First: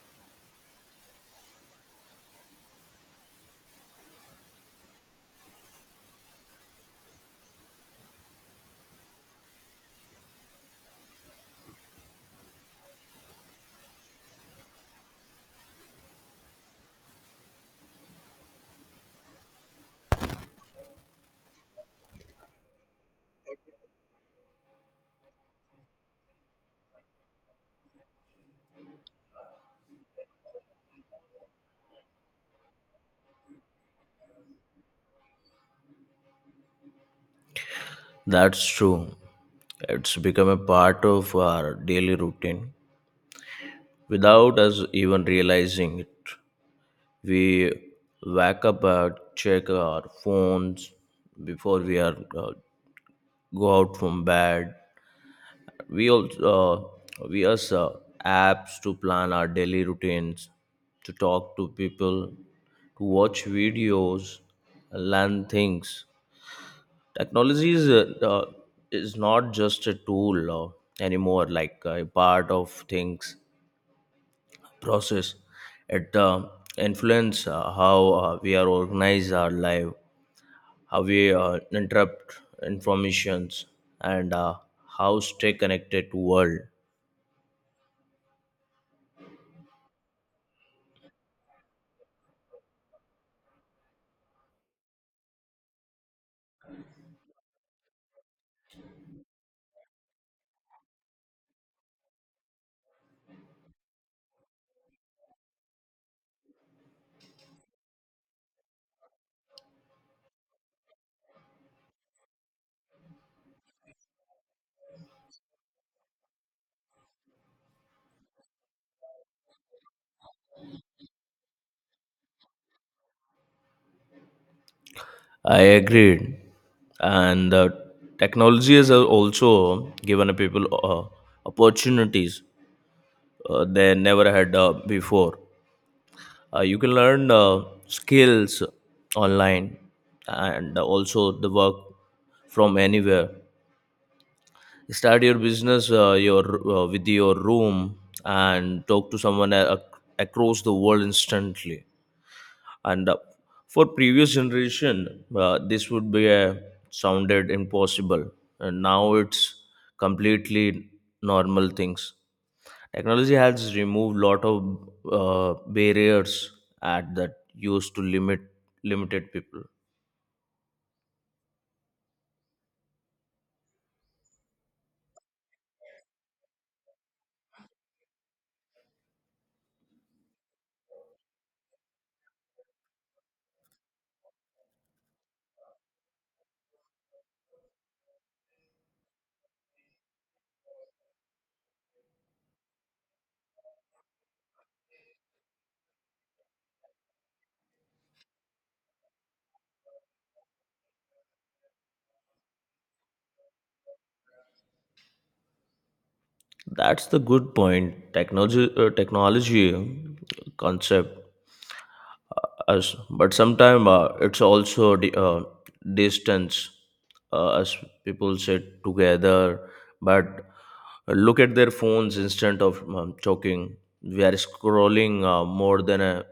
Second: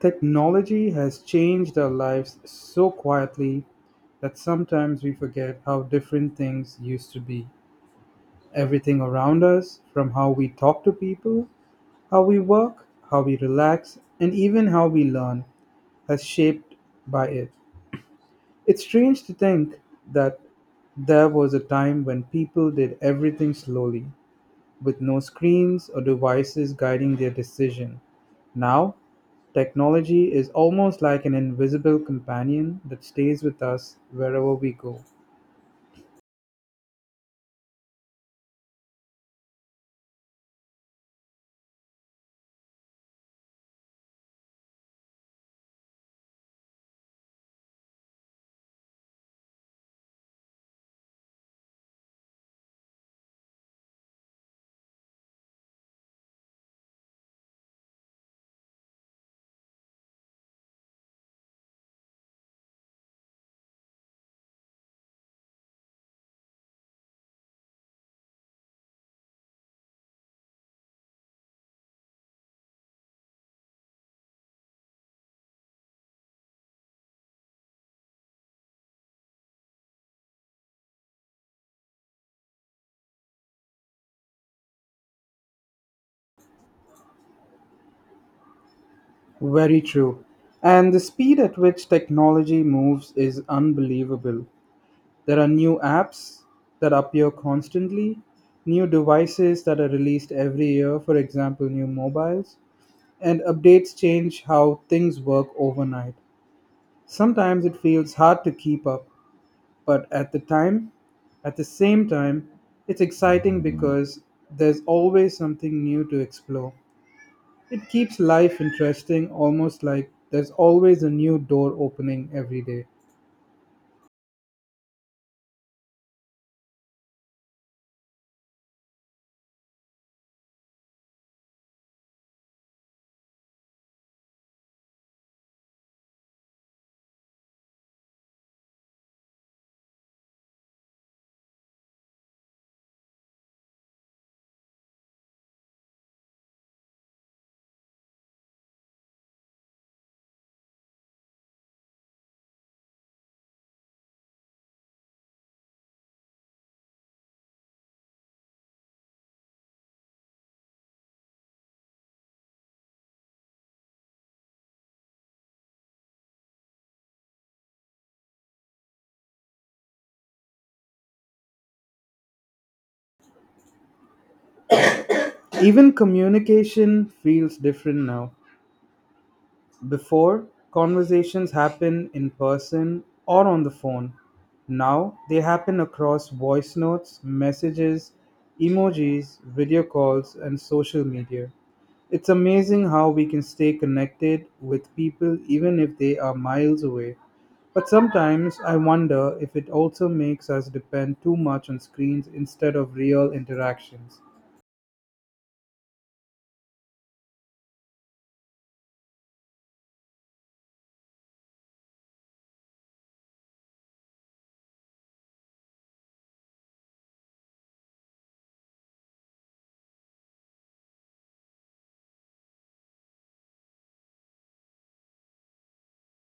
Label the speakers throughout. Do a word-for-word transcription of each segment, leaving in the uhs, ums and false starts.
Speaker 1: Technology has changed our lives so quietly that sometimes we forget how different things used to be. Everything around us, from how we talk to people, how we work, how we relax, and even how we learn, has shaped by it. It's strange to think that there was a time when people did everything slowly, with no screens or devices guiding their decision. Now, technology is almost like an invisible companion that stays with us wherever we go.
Speaker 2: That's true. It's become a part of our daily routine without us even realizing it. We wake up and check our phones before we are uh, go out from bed. We also uh, we use uh, apps to plan our daily routines, to talk to people, to watch videos, learn things. Technology is, uh, uh, is not just a tool uh, anymore, like uh, a part of things process. It uh, influence uh, how uh, we are organize our life, how we uh, interrupt informations, and uh, how stay connected to world.
Speaker 1: Very true. And the speed at which technology moves is unbelievable. There are new apps that appear constantly, new devices that are released every year, for example, new mobiles, and updates change how things work overnight. Sometimes it feels hard to keep up, but at the time at the same time it's exciting because there's always something new to explore. It keeps life interesting, almost like there's always a new door opening every day.
Speaker 2: I agreed, and uh, technology has uh, also given people uh, opportunities uh, they never had uh, before, uh, you can learn uh, skills online, and also the work from anywhere, start your business, uh, your uh, with your room, and talk to someone a- across the world instantly. And uh, for previous generation, uh, this would be a sounded impossible, and now it's completely normal things. Technology has removed lot of uh, barriers at that used to limit limited people.
Speaker 1: Even communication feels different now. Before, conversations happen in person or on the phone. Now, they happen across voice notes, messages, emojis, video calls, and social media. It's amazing how we can stay connected with people even if they are miles away. But sometimes I wonder if it also makes us depend too much on screens instead of real interactions.
Speaker 2: That's the good point. Technology uh, technology concept uh, us, but sometimes uh, it's also di- uh, distance, uh, as people sit together but look at their phones instead of um, talking. We are scrolling uh, more than a,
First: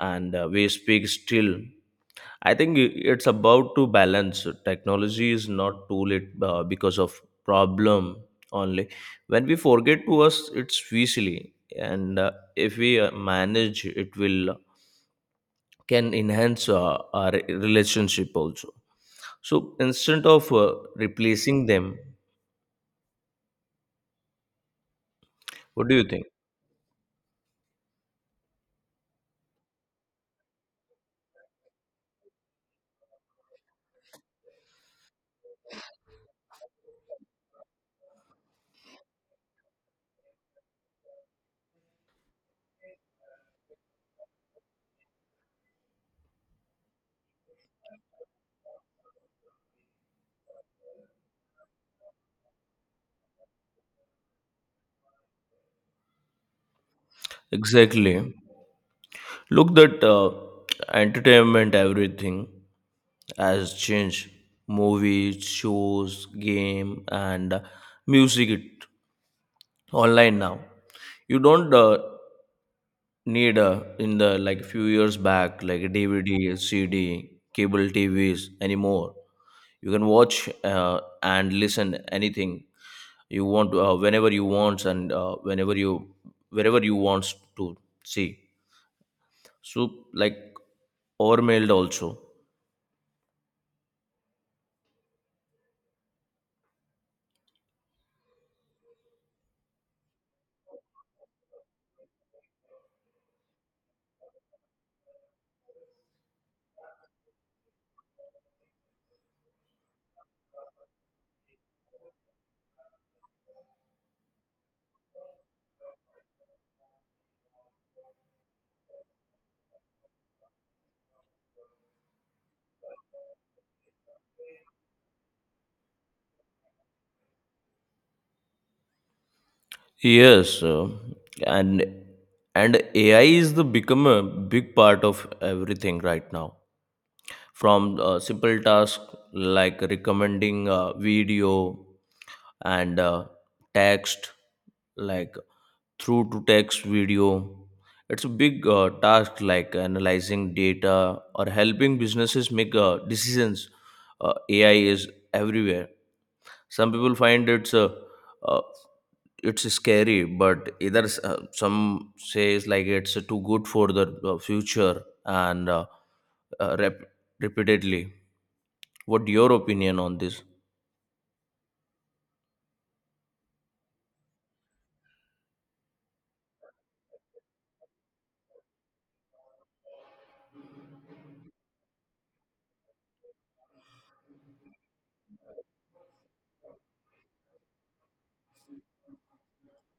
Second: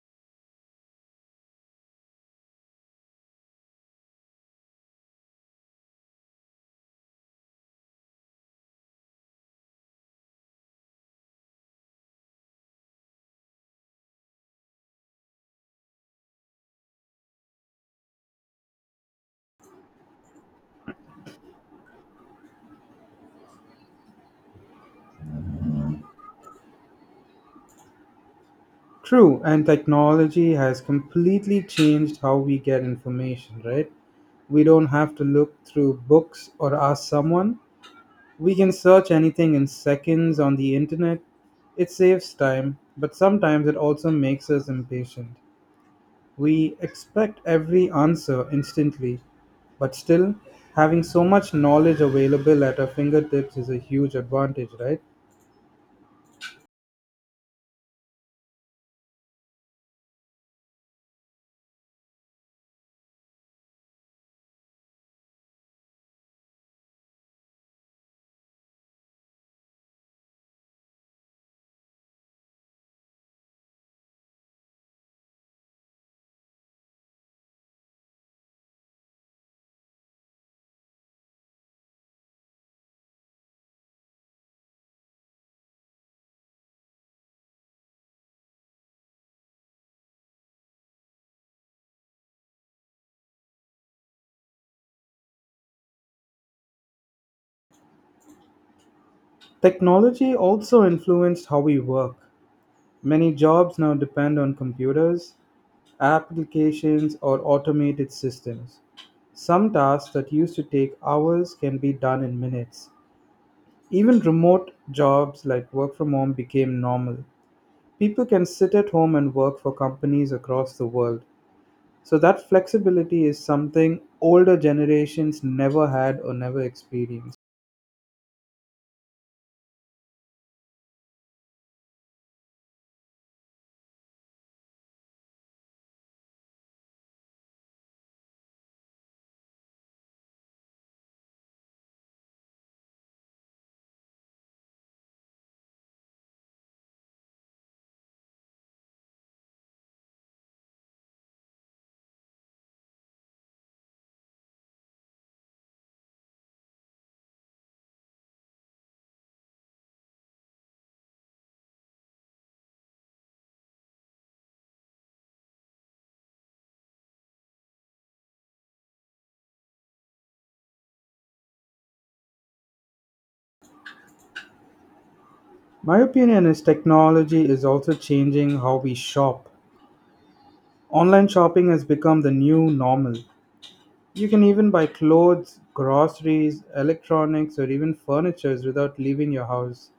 Speaker 2: and uh, we speak still. I think i- it's about to balance. Technology is not too late uh, because of problem only when we forget to us it's easily, and uh, if we uh, manage it, will can enhance uh, our relationship also. So instead of uh, replacing them, what do you think?
Speaker 1: True, and technology has completely changed how we get information, right? We don't have to look through books or ask someone. We can search anything in seconds on the internet. It saves time, but sometimes it also makes us impatient. We expect every answer instantly, but still, having so much knowledge available at our fingertips is a huge advantage, right?
Speaker 2: Exactly. Look that, uh, entertainment everything has changed. Movies, shows, game, and uh, music, it online now. You don't uh, need uh, in the like few years back like D V D, C D, cable T Vs anymore. You can watch uh, and listen anything you want to, uh, whenever you want, and uh, whenever you wherever you want to see. So like overmailed also.
Speaker 1: Technology also influenced how we work. Many jobs now depend on computers, applications, or automated systems. Some tasks that used to take hours can be done in minutes. Even remote jobs like work from home became normal. People can sit at home and work for companies across the world. So, that flexibility is something older generations never had or never experienced.
Speaker 2: Yes, uh, and and ai is the become a big part of everything right now, from uh, simple tasks like recommending a video, and uh, text like through to text video. It's a big uh, task, like analyzing data or helping businesses make uh, decisions. Uh, ai is everywhere. Some people find it's a uh, it's scary, but either s- uh, some says like it's too good for the uh, future, and uh, uh, rep- repeatedly. What your opinion on this?
Speaker 1: My opinion is technology is also changing how we shop. Online shopping has become the new normal. You can even buy clothes, groceries, electronics, or even furnitures without leaving your house.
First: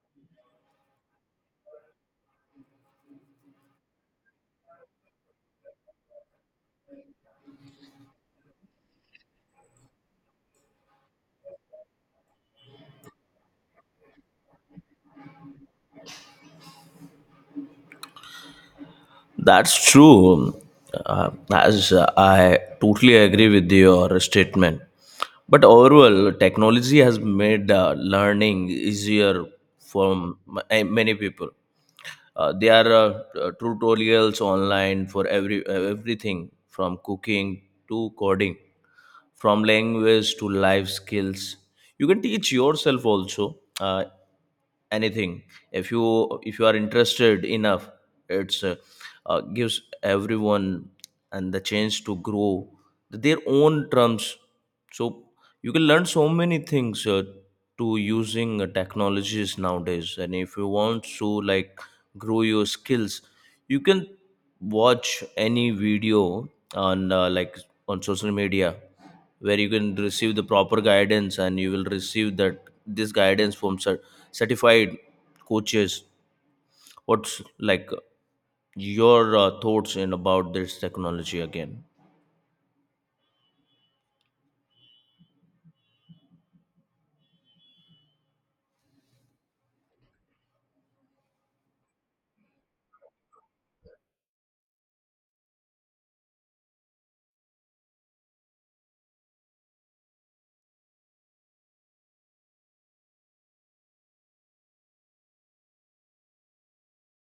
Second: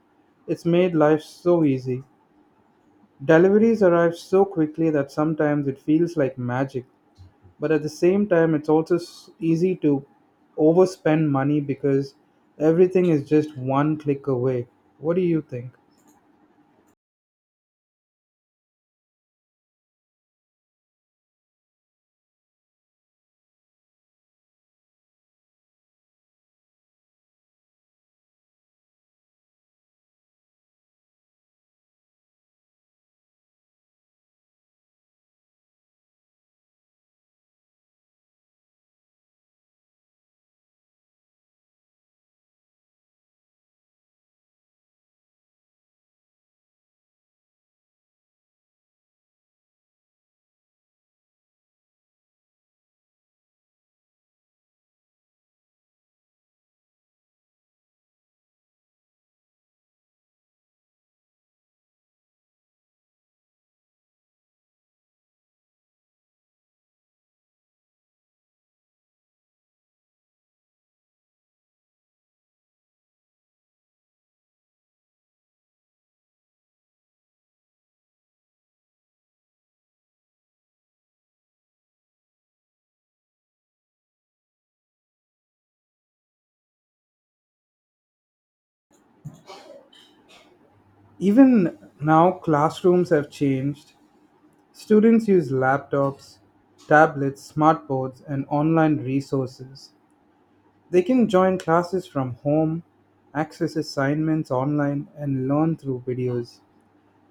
Speaker 1: It's made life so easy. Deliveries arrive so quickly that sometimes it feels like magic, but at the same time, it's also s- easy to overspend money because everything is just one click away. What do you think?
Speaker 2: That's true. Uh, as uh, I totally agree with your statement. But overall, technology has made uh, learning easier for m- eh, many people. Uh, there are uh, uh, tutorials online for every uh, everything, from cooking to coding, from language to life skills. You can teach yourself also uh, anything, if you if you are interested enough. It's uh, uh, gives everyone and the chance to grow their own terms. So you can learn so many things uh, to using uh, technologies nowadays, and if you want to like grow your skills, you can watch any video on uh, like on social media where you can receive the proper guidance, and you will receive that this guidance from cer- certified coaches. What's like your uh, thoughts in about this technology again?
Speaker 1: Even now, classrooms have changed. Students use laptops, tablets, smartboards, and online resources. They can join classes from home, access assignments online, and learn through videos.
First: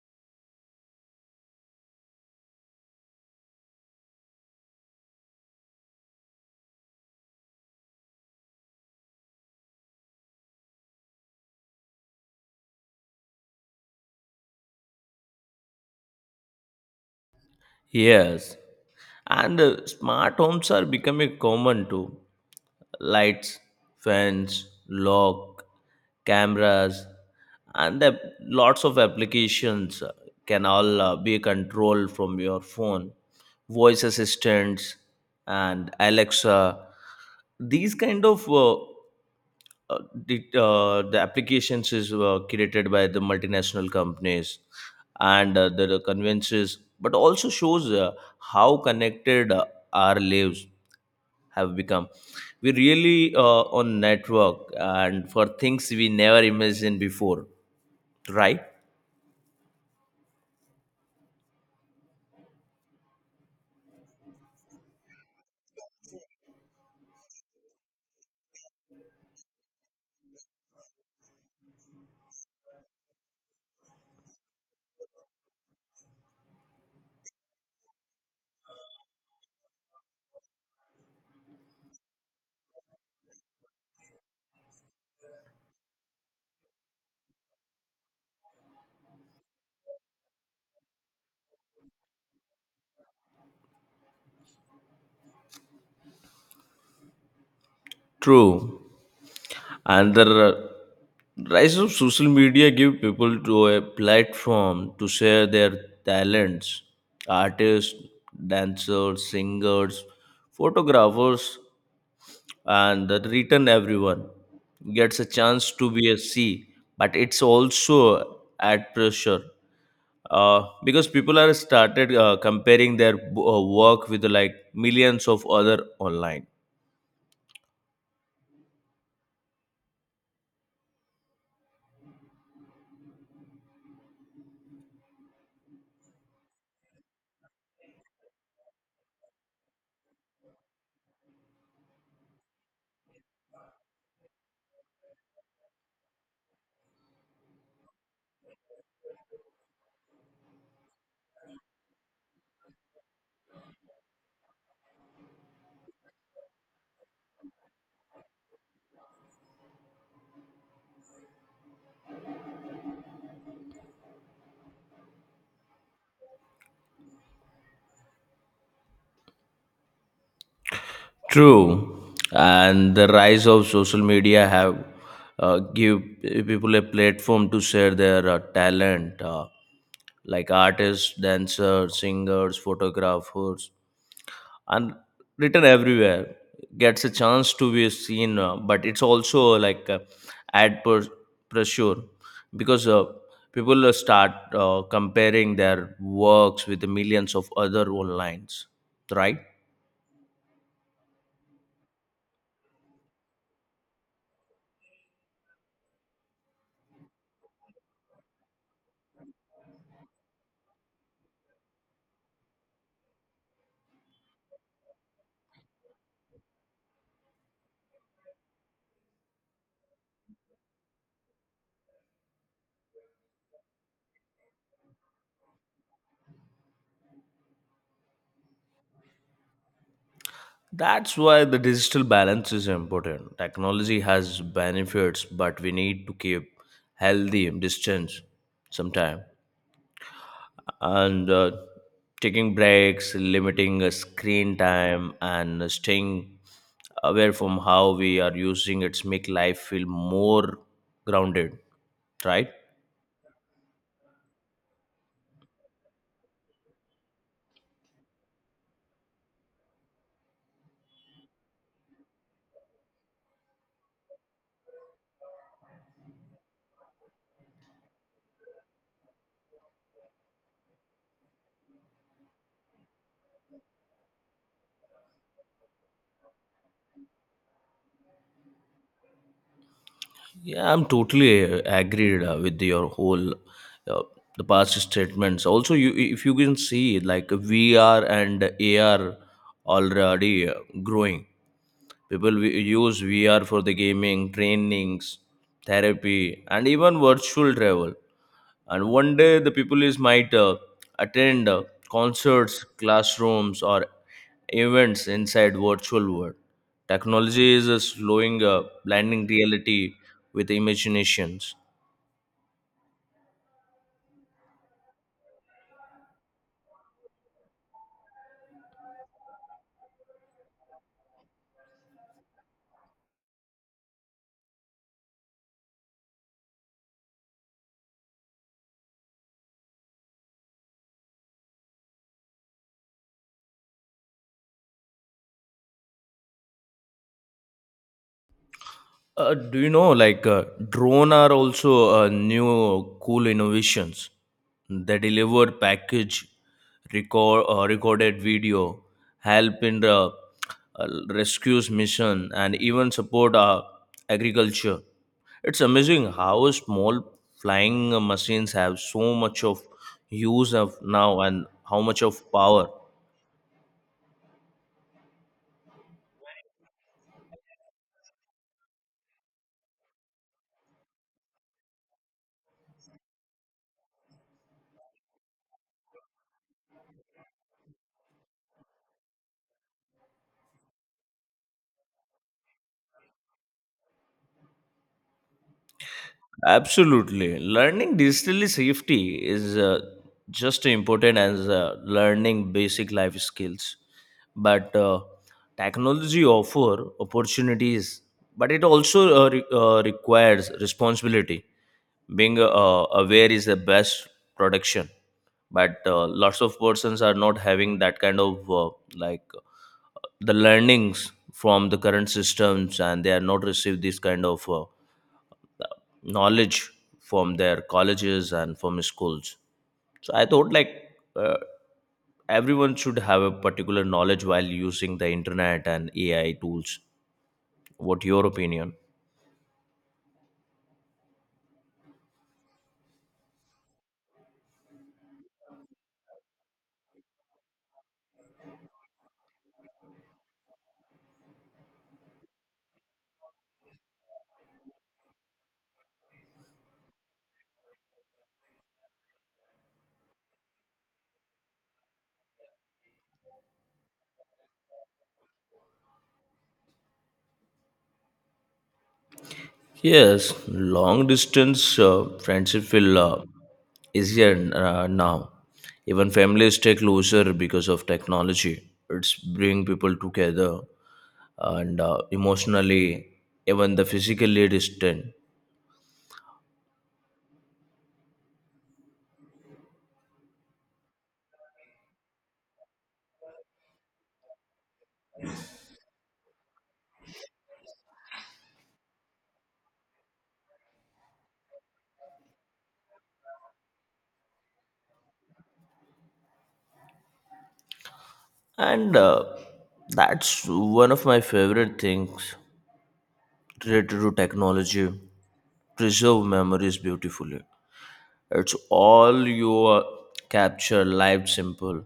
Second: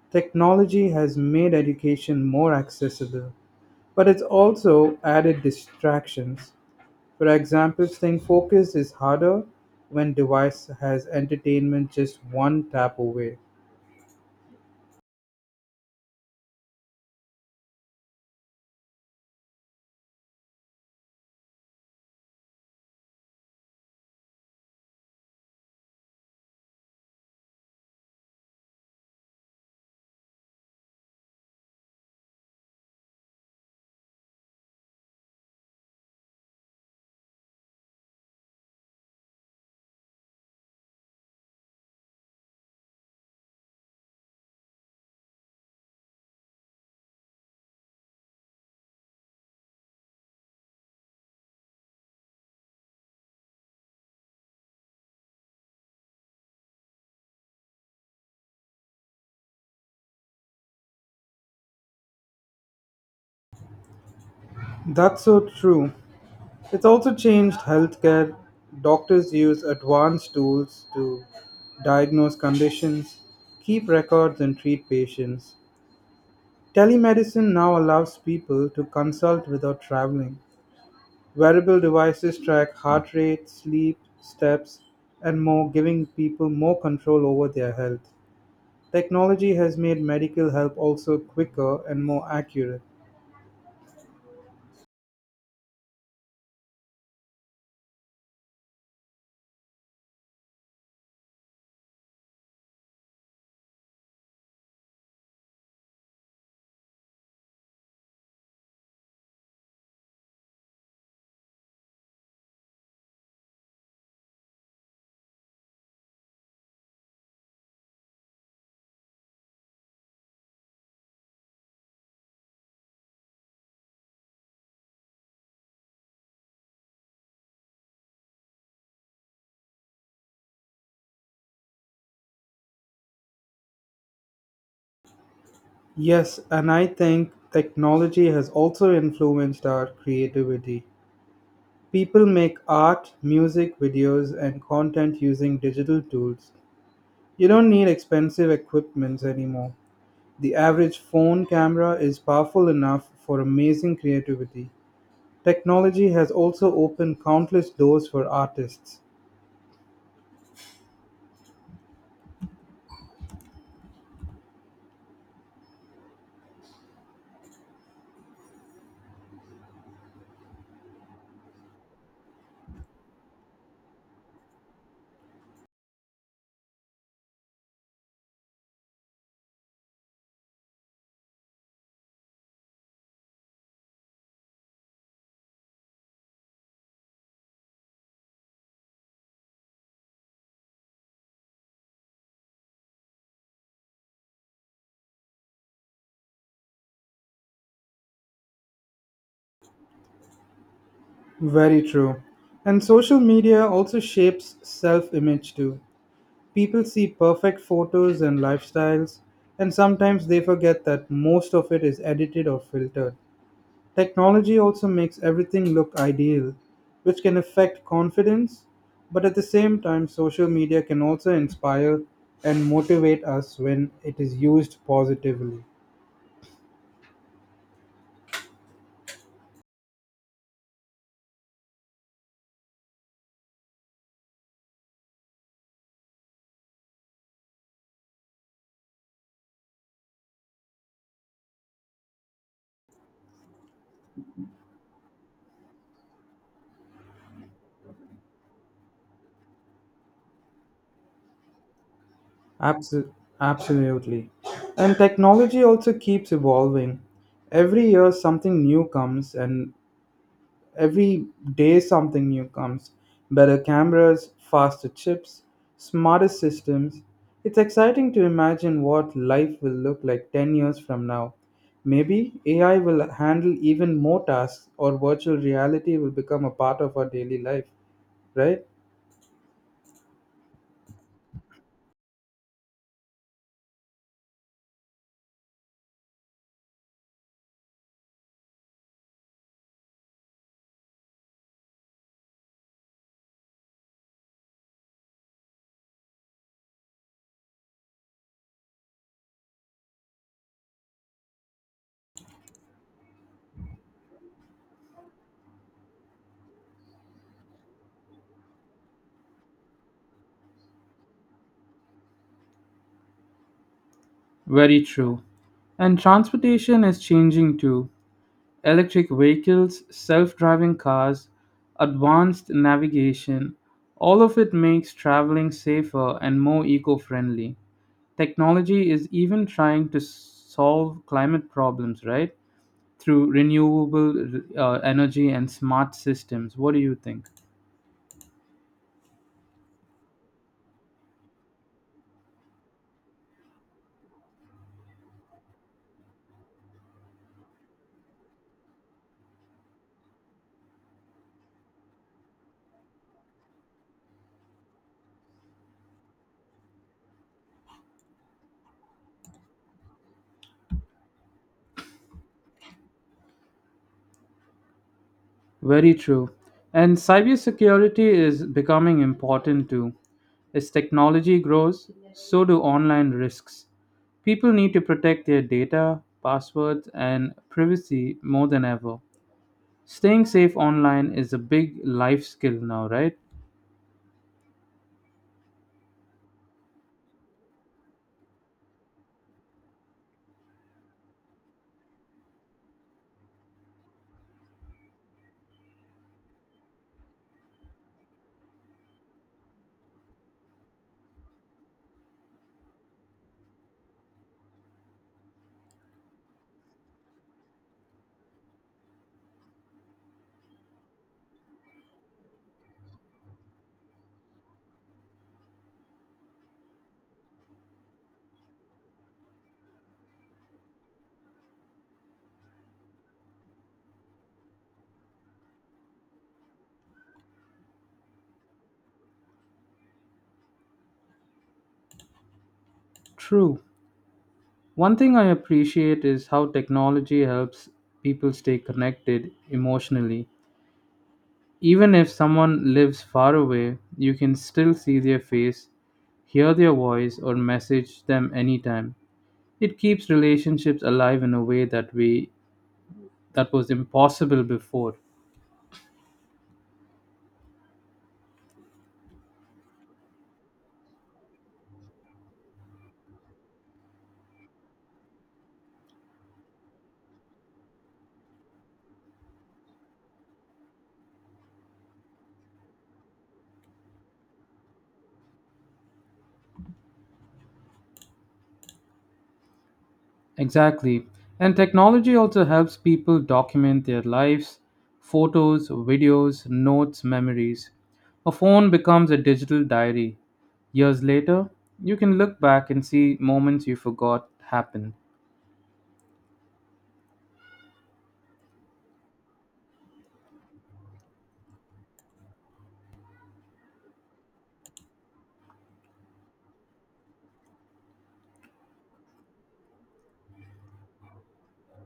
Speaker 1: Technology has made education more accessible, but it's also added distractions. For example, staying focused is harder when device has entertainment just one tap away.
Speaker 2: Yes, and uh, smart homes are becoming common too. Lights, fans, lock, cameras, and the lots of applications uh, can all uh, be controlled from your phone. Voice assistants and Alexa. These kind of uh, uh, the uh, the applications is uh, created by the multinational companies and uh, the conveyances, but also shows uh, how connected uh, our lives have become. We really uh, on network and for things we never imagined before, right?
Speaker 1: That's so true. It's also changed healthcare. Doctors use advanced tools to diagnose conditions, keep records, and treat patients. Telemedicine now allows people to consult without traveling. Wearable devices track heart rate, sleep, steps, and more, giving people more control over their health. Technology has made medical help also quicker and more accurate.
Speaker 2: True. And the rise of social media give people to a platform to share their talents, artists, dancers, singers, photographers, and the written everyone gets a chance to be a c, but it's also at pressure uh, because people are started uh, comparing their uh, work with like millions of other online.
Speaker 1: Yes, and I think technology has also influenced our creativity. People make art, music, videos, and content using digital tools. You don't need expensive equipments anymore. The average phone camera is powerful enough for amazing creativity. Technology has also opened countless doors for artists.
Speaker 2: True, and the rise of social media have uh, give people a platform to share their uh, talent, uh, like artists, dancers, singers, photographers, and written everywhere gets a chance to be seen. Uh, but it's also like uh, ad per- pressure, because uh, people uh, start uh, comparing their works with the millions of other online, right?
Speaker 1: Very true. And social media also shapes self image too. People see perfect photos and lifestyles, and sometimes they forget that most of it is edited or filtered. Technology also makes everything look ideal, which can affect confidence, but at the same time, social media can also inspire and motivate us when it is used positively.
Speaker 2: That's why the digital balance is important. Technology has benefits, but we need to keep healthy distance sometime, and uh, taking breaks, limiting uh, screen time, and staying aware from how we are using it, make life feel more grounded. Right?
Speaker 1: Absol- Absolutely. And technology also keeps evolving. Every year, something new comes, and Every day something new comes. Better cameras, faster chips, smarter systems. It's exciting to imagine what life will look like ten years from now. Maybe A I will handle even more tasks or virtual reality will become a part of our daily life, right?
Speaker 2: Yeah, I'm totally uh, agreed uh, with your whole uh, the past statements. Also, you if you can see like V R and A R already uh, growing. People wi- use V R for the gaming, trainings, therapy, and even virtual travel. And one day, the people is might uh, attend uh, concerts, classrooms, or events inside virtual world. Technology is uh, slowing, uh, blending reality with imaginations.
Speaker 1: Very true. And transportation is changing too. Electric vehicles, self driving cars, advanced navigation, all of it makes traveling safer and more eco friendly. Technology is even trying to solve climate problems, right? Through renewable uh, energy and smart systems. What do you think?
Speaker 2: Uh, do you know, like, uh, drone are also uh, new cool innovations. They deliver package, record uh, recorded video, help in the uh, rescues mission, and even support uh, agriculture. It's amazing how small flying machines have so much of use of now and how much of power.
Speaker 1: Very true. And cybersecurity is becoming important too. As technology grows, so do online risks. People need to protect their data, passwords, and privacy more than ever. Staying safe online is a big life skill now, right?
Speaker 2: Absolutely. Learning digitally safety is uh, just as important as uh, learning basic life skills. But uh, technology offer opportunities, but it also uh, re- uh, requires responsibility. Being uh, aware is the best protection, but uh, lots of persons are not having that kind of uh, like uh, the learnings from the current systems, and they are not received this kind of. Uh, knowledge from their colleges and from schools. So I thought like, uh, everyone should have a particular knowledge while using the internet and A I tools. What your opinion?
Speaker 1: True. One thing I appreciate is how technology helps people stay connected emotionally. Even if someone lives far away, you can still see their face, hear their voice, or message them anytime. It keeps relationships alive in a way that we that was impossible before.
Speaker 2: Yes, long distance uh, friendship will uh, easier uh, now. Even families stay closer because of technology. It's bring people together and uh, emotionally, even the physically distant.
Speaker 1: Exactly. And technology also helps people document their lives, photos, videos, notes, memories. A phone becomes a digital diary. Years later, you can look back and see moments you forgot happened.
Speaker 2: and uh, that's one of my favorite things related to technology, preserve memories beautifully. It's all your capture live simple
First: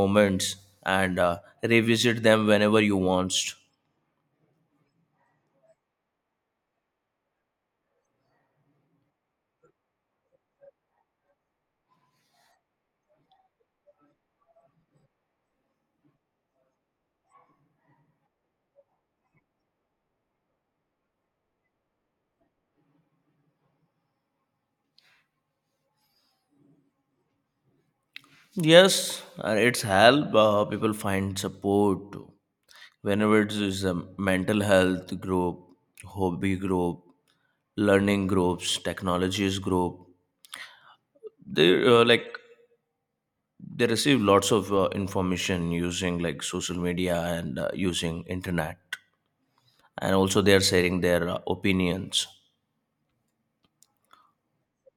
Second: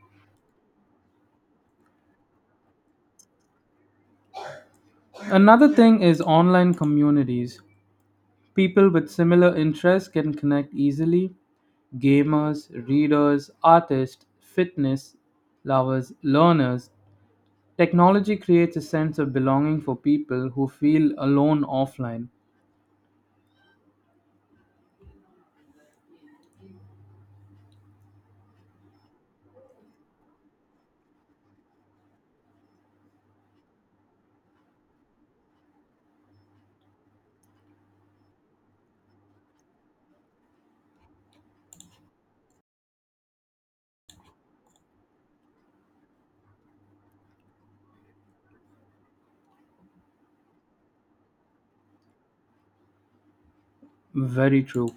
Speaker 2: moments, and uh, revisit them whenever you want.
Speaker 1: Another thing is online communities. People with similar interests can connect easily. Gamers, readers, artists, fitness lovers, learners, technology creates a sense of belonging for people who feel alone offline.
Speaker 2: Yes, uh, it's help uh, people find support too. Whenever it is a mental health group, hobby group, learning groups, technologies group, they uh, like they receive lots of uh, information using like social media and uh, using internet, and also they are sharing their uh, opinions.
Speaker 1: Very true.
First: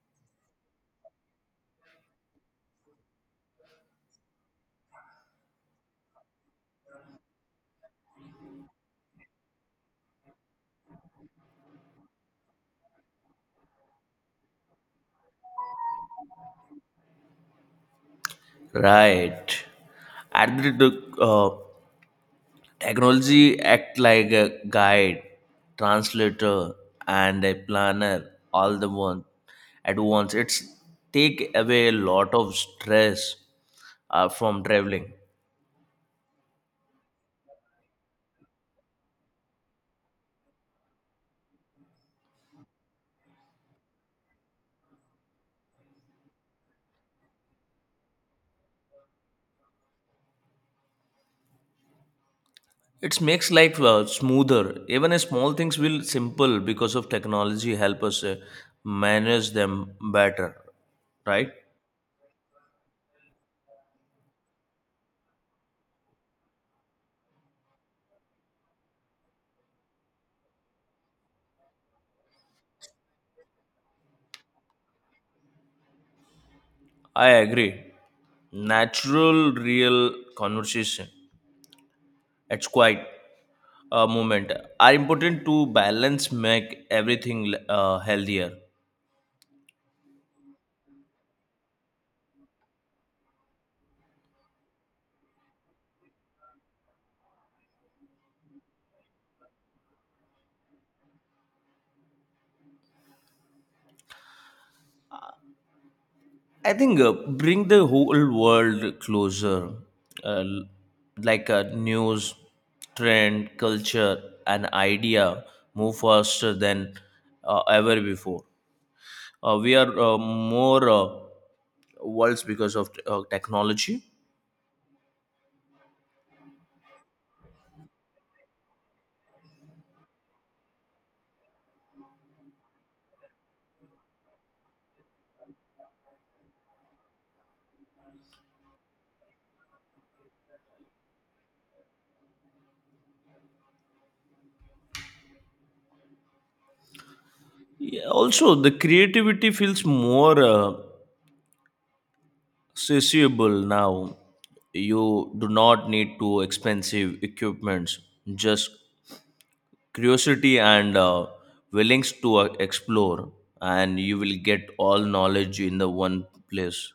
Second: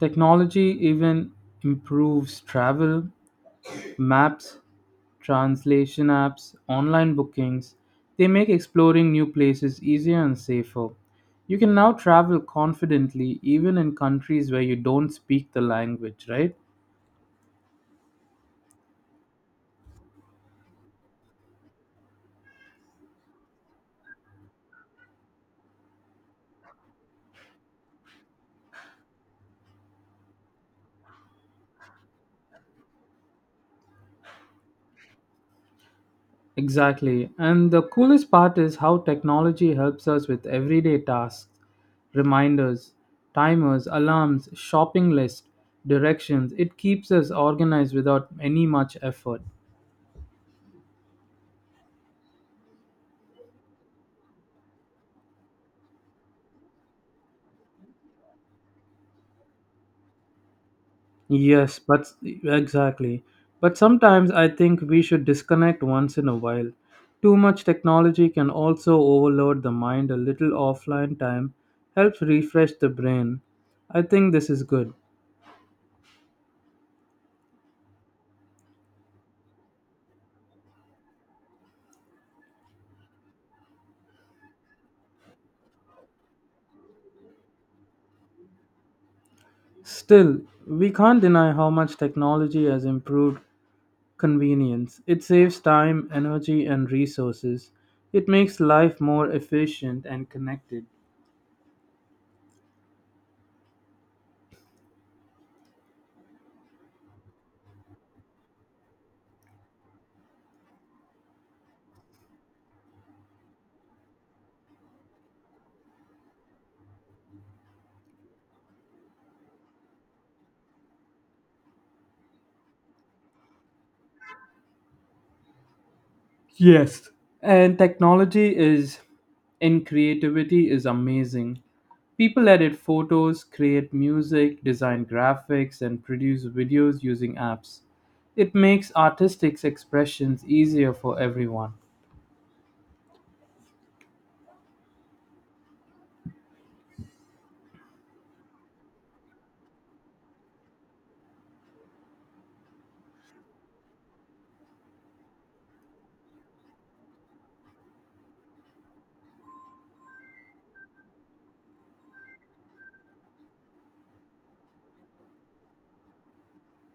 Speaker 1: Technology even improves travel, maps, translation apps, online bookings. They make exploring new places easier and safer. You can now travel confidently even in countries where you don't speak the language, right?
Speaker 2: Right. And the the, uh, technology act like a guide, translator, and a planner all the one at once. It's take away a lot of stress uh, from traveling.
Speaker 1: Exactly. And the coolest part is how technology helps us with everyday tasks, reminders, timers, alarms, shopping list, directions. It keeps us organized without any much effort.
Speaker 2: It makes life uh, smoother. Even uh, small things will simple because of technology help us uh, manage them better, right?
Speaker 1: Yes, but exactly. But sometimes I think we should disconnect once in a while. Too much technology can also overload the mind. A little offline time helps refresh the brain. I think this is good.
Speaker 2: I agree. Natural, real conversation. It's quite a moment. Are important to balance, make everything uh, healthier.
Speaker 1: Still, we can't deny how much technology has improved convenience. It saves time, energy, and resources. It makes life more efficient and connected.
Speaker 2: I think uh, bring the whole world closer, uh, l- like a news, trend, culture, and idea move faster than uh, ever before. Uh, we are uh, more uh, worlds because of uh, technology.
Speaker 1: Yes. And technology is in creativity is amazing. People edit photos, create music, design graphics, and produce videos using apps. It makes artistic expressions easier for everyone.
Speaker 2: Yeah, also, the creativity feels more uh, accessible now. You do not need to expensive equipments. Just curiosity and uh, willingness to uh, explore, and you will get all knowledge in the one place.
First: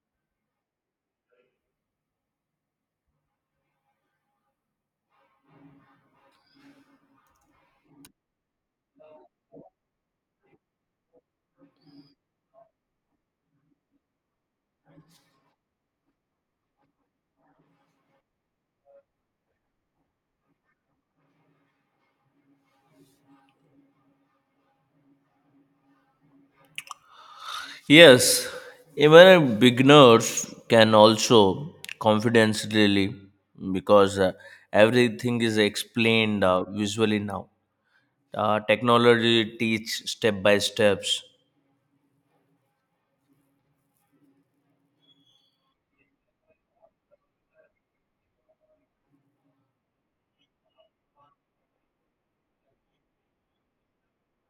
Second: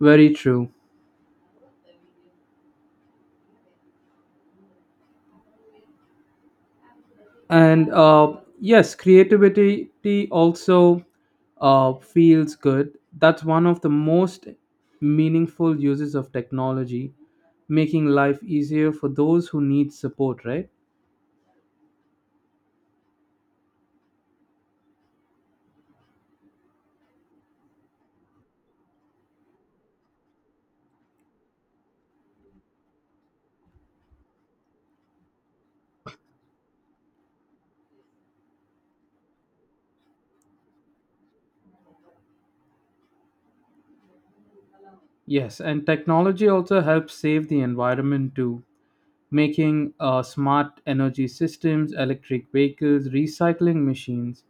Speaker 1: Very true. And uh, yes, creativity also uh, feels good. That's one of the most meaningful uses of technology, making life easier for those who need support, right?
Speaker 2: Yes, even beginners can also confidence really, because uh, everything is explained uh, visually now. Uh, technology teach step by steps.
Speaker 1: Yes, and technology also helps save the environment too, making uh, smart energy systems, electric vehicles, recycling machines.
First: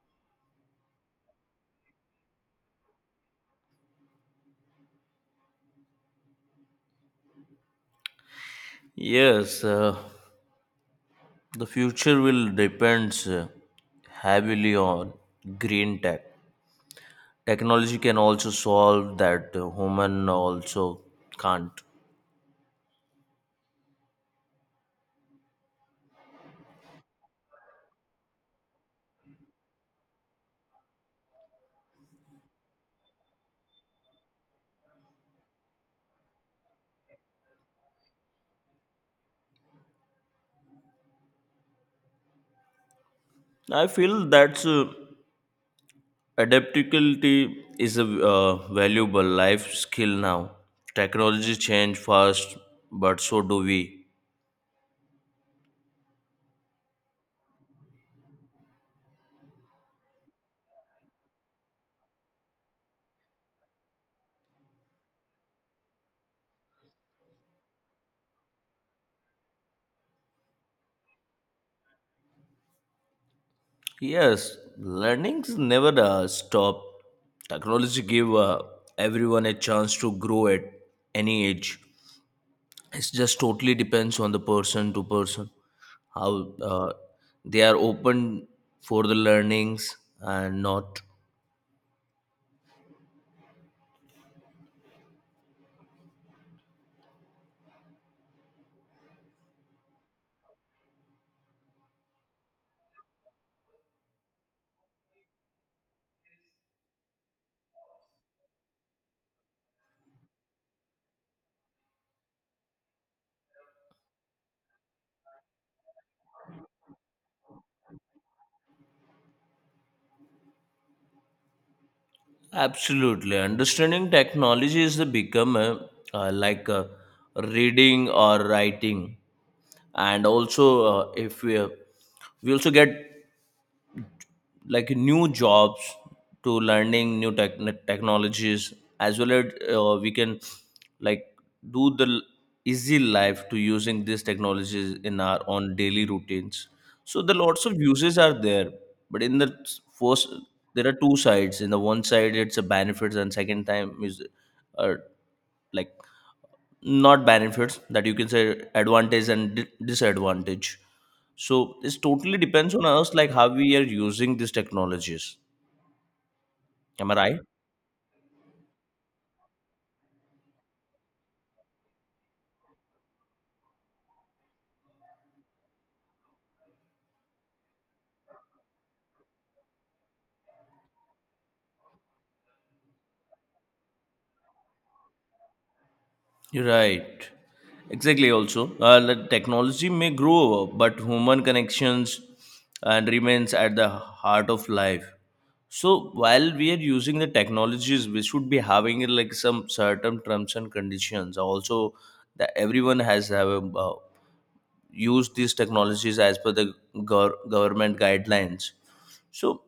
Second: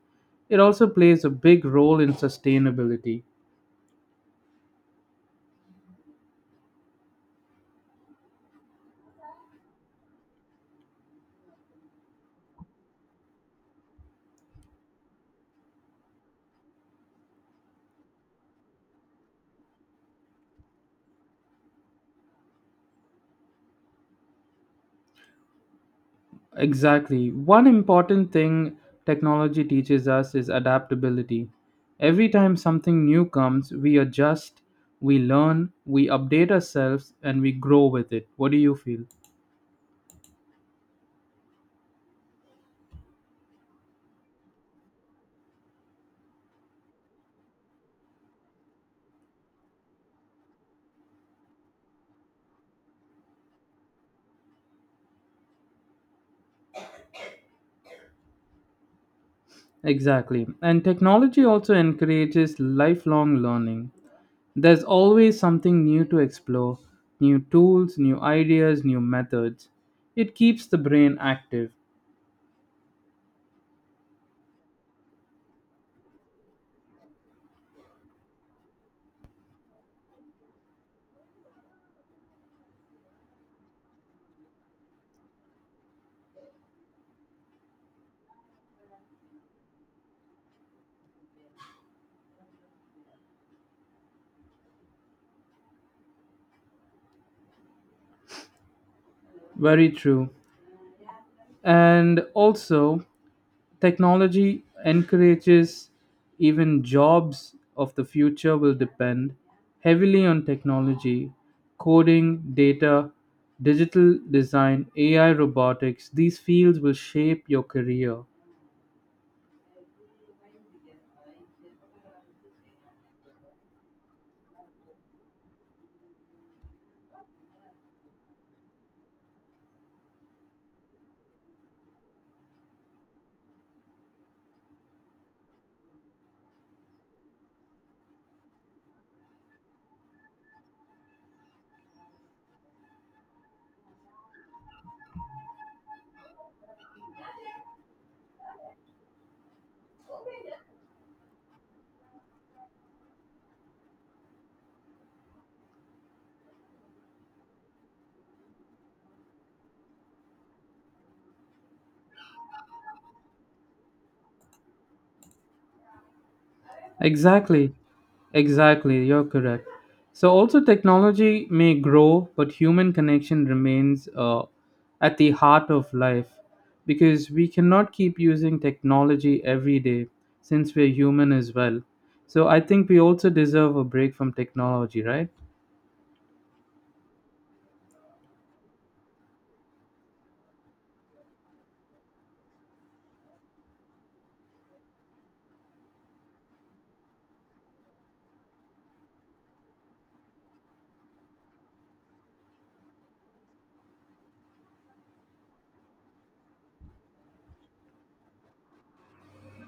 Speaker 1: It also plays a big role in sustainability.
Speaker 2: Yes, uh, the future will depends uh, heavily on green tech. Technology can also solve that uh, human also can't.
Speaker 1: Exactly. One important thing technology teaches us is adaptability. Every time something new comes, we adjust, we learn, we update ourselves, and we grow with it. What do you feel?
Speaker 2: I feel that uh, adaptability is a uh, valuable life skill now. Technology change fast, but so do we.
Speaker 1: Exactly. And technology also encourages lifelong learning. There's always something new to explore, new tools, new ideas, new methods. It keeps the brain active.
Speaker 2: Yes, learnings never uh, stop. Technology give uh, everyone a chance to grow at any age. It just totally depends on the person to person, how uh, they are open for the learnings and not.
Speaker 1: Very true. And also, technology encourages, even jobs of the future will depend heavily on technology, coding, data, digital design, A I, robotics. These fields will shape your career.
Speaker 2: Absolutely. Understanding technology is the become a, uh, like a reading or writing. And also uh, if we uh, we also get like new jobs to learning new tech- technologies, as well as uh, we can like do the l- easy life to using these technologies in our own daily routines. So the lots of uses are there, but in the s- first, there are two sides. In the one side it's a benefits, and second time is uh, like not benefits, that you can say advantage and di- disadvantage. So this totally depends on us, like how we are using these technologies. Am I right?
Speaker 1: Exactly. Exactly. You're correct. So also technology may grow, but human connection remains uh, at the heart of life, because we cannot keep using technology every day since we're human as well. So I think we also deserve a break from technology, right?
Speaker 2: You're right. Exactly, also uh, the technology may grow, but human connections and remains at the heart of life. So while we are using the technologies, we should be having uh, like some certain terms and conditions also, that everyone has have a, uh, use these technologies as per the gov- government guidelines. So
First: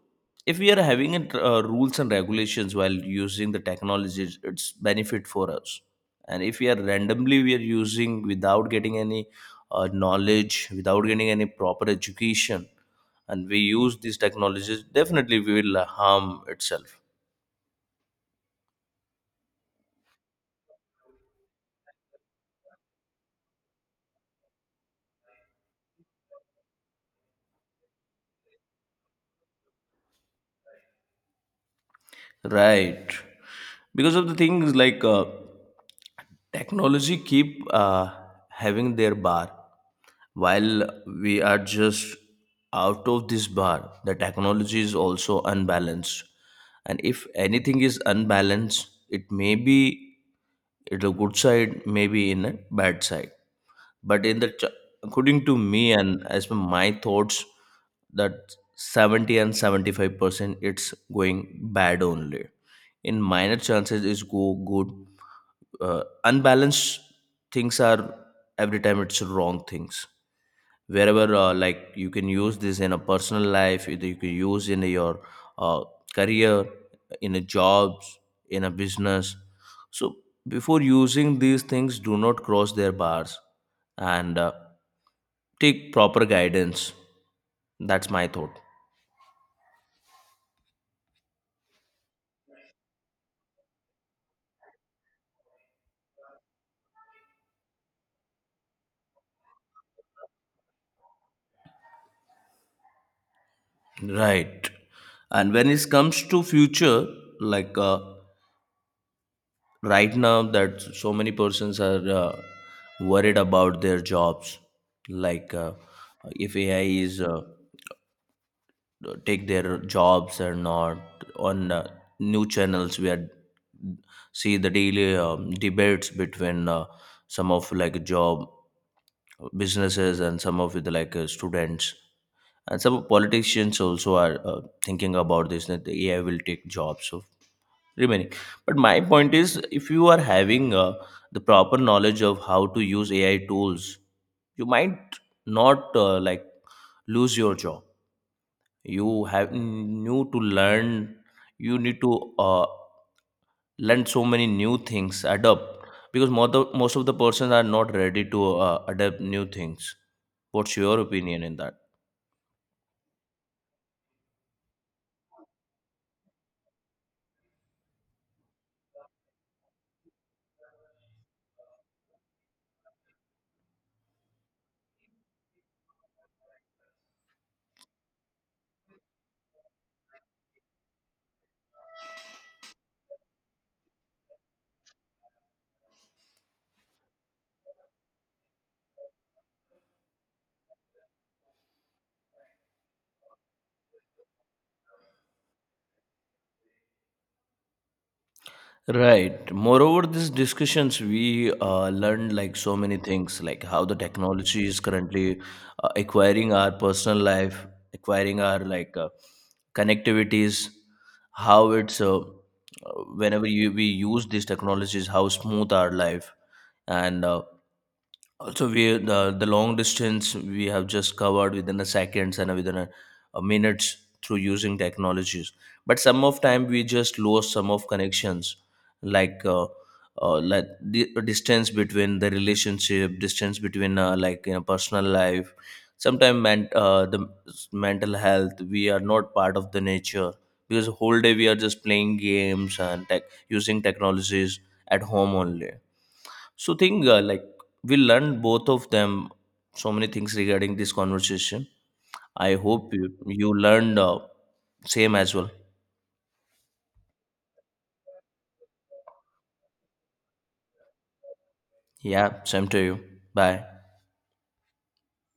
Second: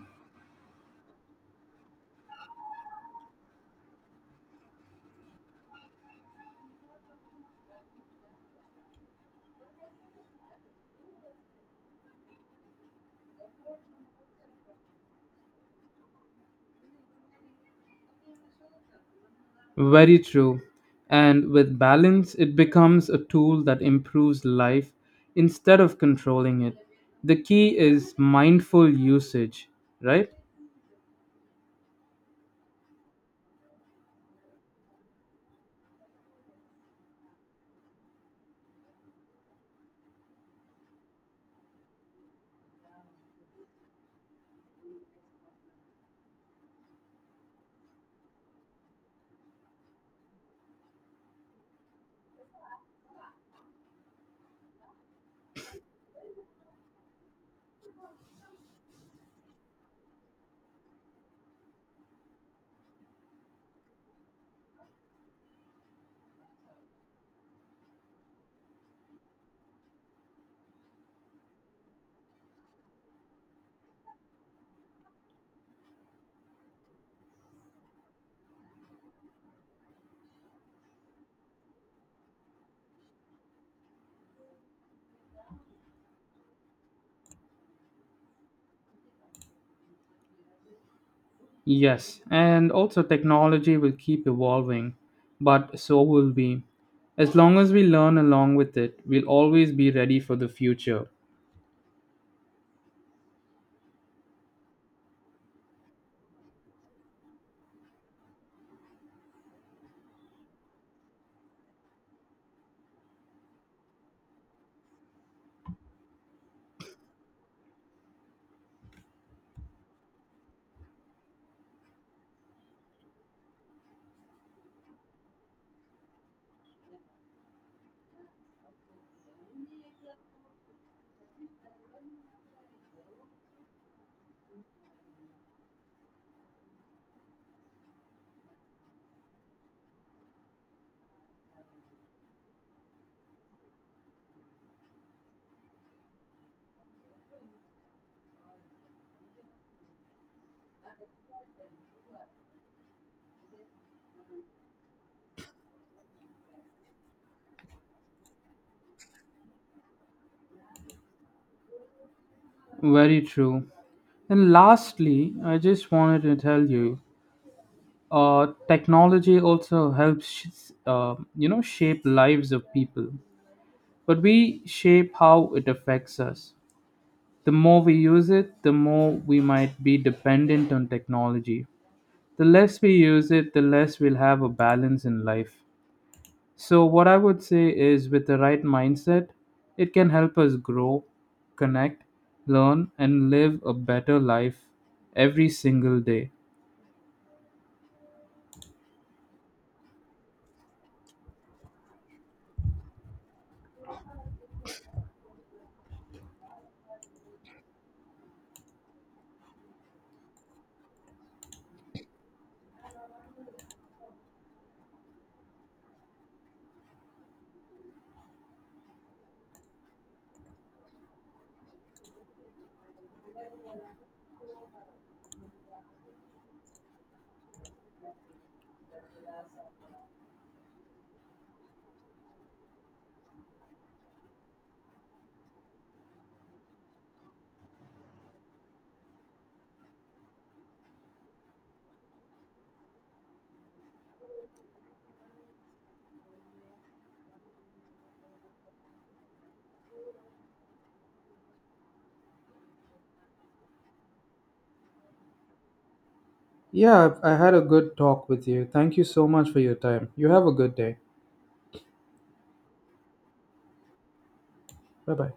Speaker 2: if we are having it, uh, rules and regulations while using the technologies, it's benefit for us. And if we are randomly we are using without getting any uh, knowledge, without getting any proper education, and we use these technologies, definitely we will uh, harm itself.
Speaker 1: Very true. And with balance, it becomes a tool that improves life instead of controlling it. The key is mindful usage, right?
Speaker 2: Right, because of the things like uh, technology keep uh, having their bar. While we are just out of this bar, the technology is also unbalanced. And if anything is unbalanced, it may be it a good side, maybe in a bad side. But in the ch- according to me and as per my thoughts, that seventy and seventy-five percent it's going bad only. In minor chances is go good. Uh, unbalanced things are every time it's wrong things, wherever uh, like you can use this in a personal life, either you can use in your uh, career, in a jobs, in a business. So before using these things, do not cross their bars, and uh, take proper guidance. That's my thought.
Speaker 1: Yes, and also technology will keep evolving, but so will we. As long as we learn along with it, we'll always be ready for the future.
Speaker 2: Right, and when it comes to future, like uh, right now that so many persons are uh, worried about their jobs, like uh, if ai is uh, take their jobs or not. On uh, new channels we are see the daily um, debates between uh, some of like job businesses, and some of the like uh, students, and some politicians also are uh, thinking about this, that the ai will take jobs so remaining. But my point is, if you are having uh, the proper knowledge of how to use ai tools, you might not uh, like lose your job. You have new to learn, you need to uh, learn so many new things, adapt, because most of, most of the persons are not ready to uh, adapt new things. What's your opinion in that?
Speaker 1: Very true. And lastly, I just wanted to tell you, uh, technology also helps, sh- uh, you know, shape lives of people. But we shape how it affects us. The more we use it, the more we might be dependent on technology. The less we use it, the less we'll have a balance in life. So, what I would say is with the right mindset, it can help us grow, connect, learn, and live a better life every single day.
Speaker 2: Right. Moreover, these discussions, we uh, learned like so many things, like how the technology is currently uh, acquiring our personal life, acquiring our like uh, connectivities, how it's uh, uh, whenever you, we use these technologies, how smooth our life, and uh, also we the, the long distance we have just covered within a seconds, and within a, a minutes, through using technologies. But some of time we just lose some of connections, like uh, uh, like the distance between the relationship, distance between uh, like you know personal life. Sometimes man, uh, the s- mental health we are not part of the nature, because whole day we are just playing games and tech using technologies at home only. So, thing uh, like we learned both of them, so many things regarding this conversation. I hope you, you learned uh, same as well.
Speaker 1: Yeah, I I had a good talk with you. Thank you so much for your time. You have a good day.
Speaker 2: Yeah, same to you. Bye.
Speaker 1: Bye bye.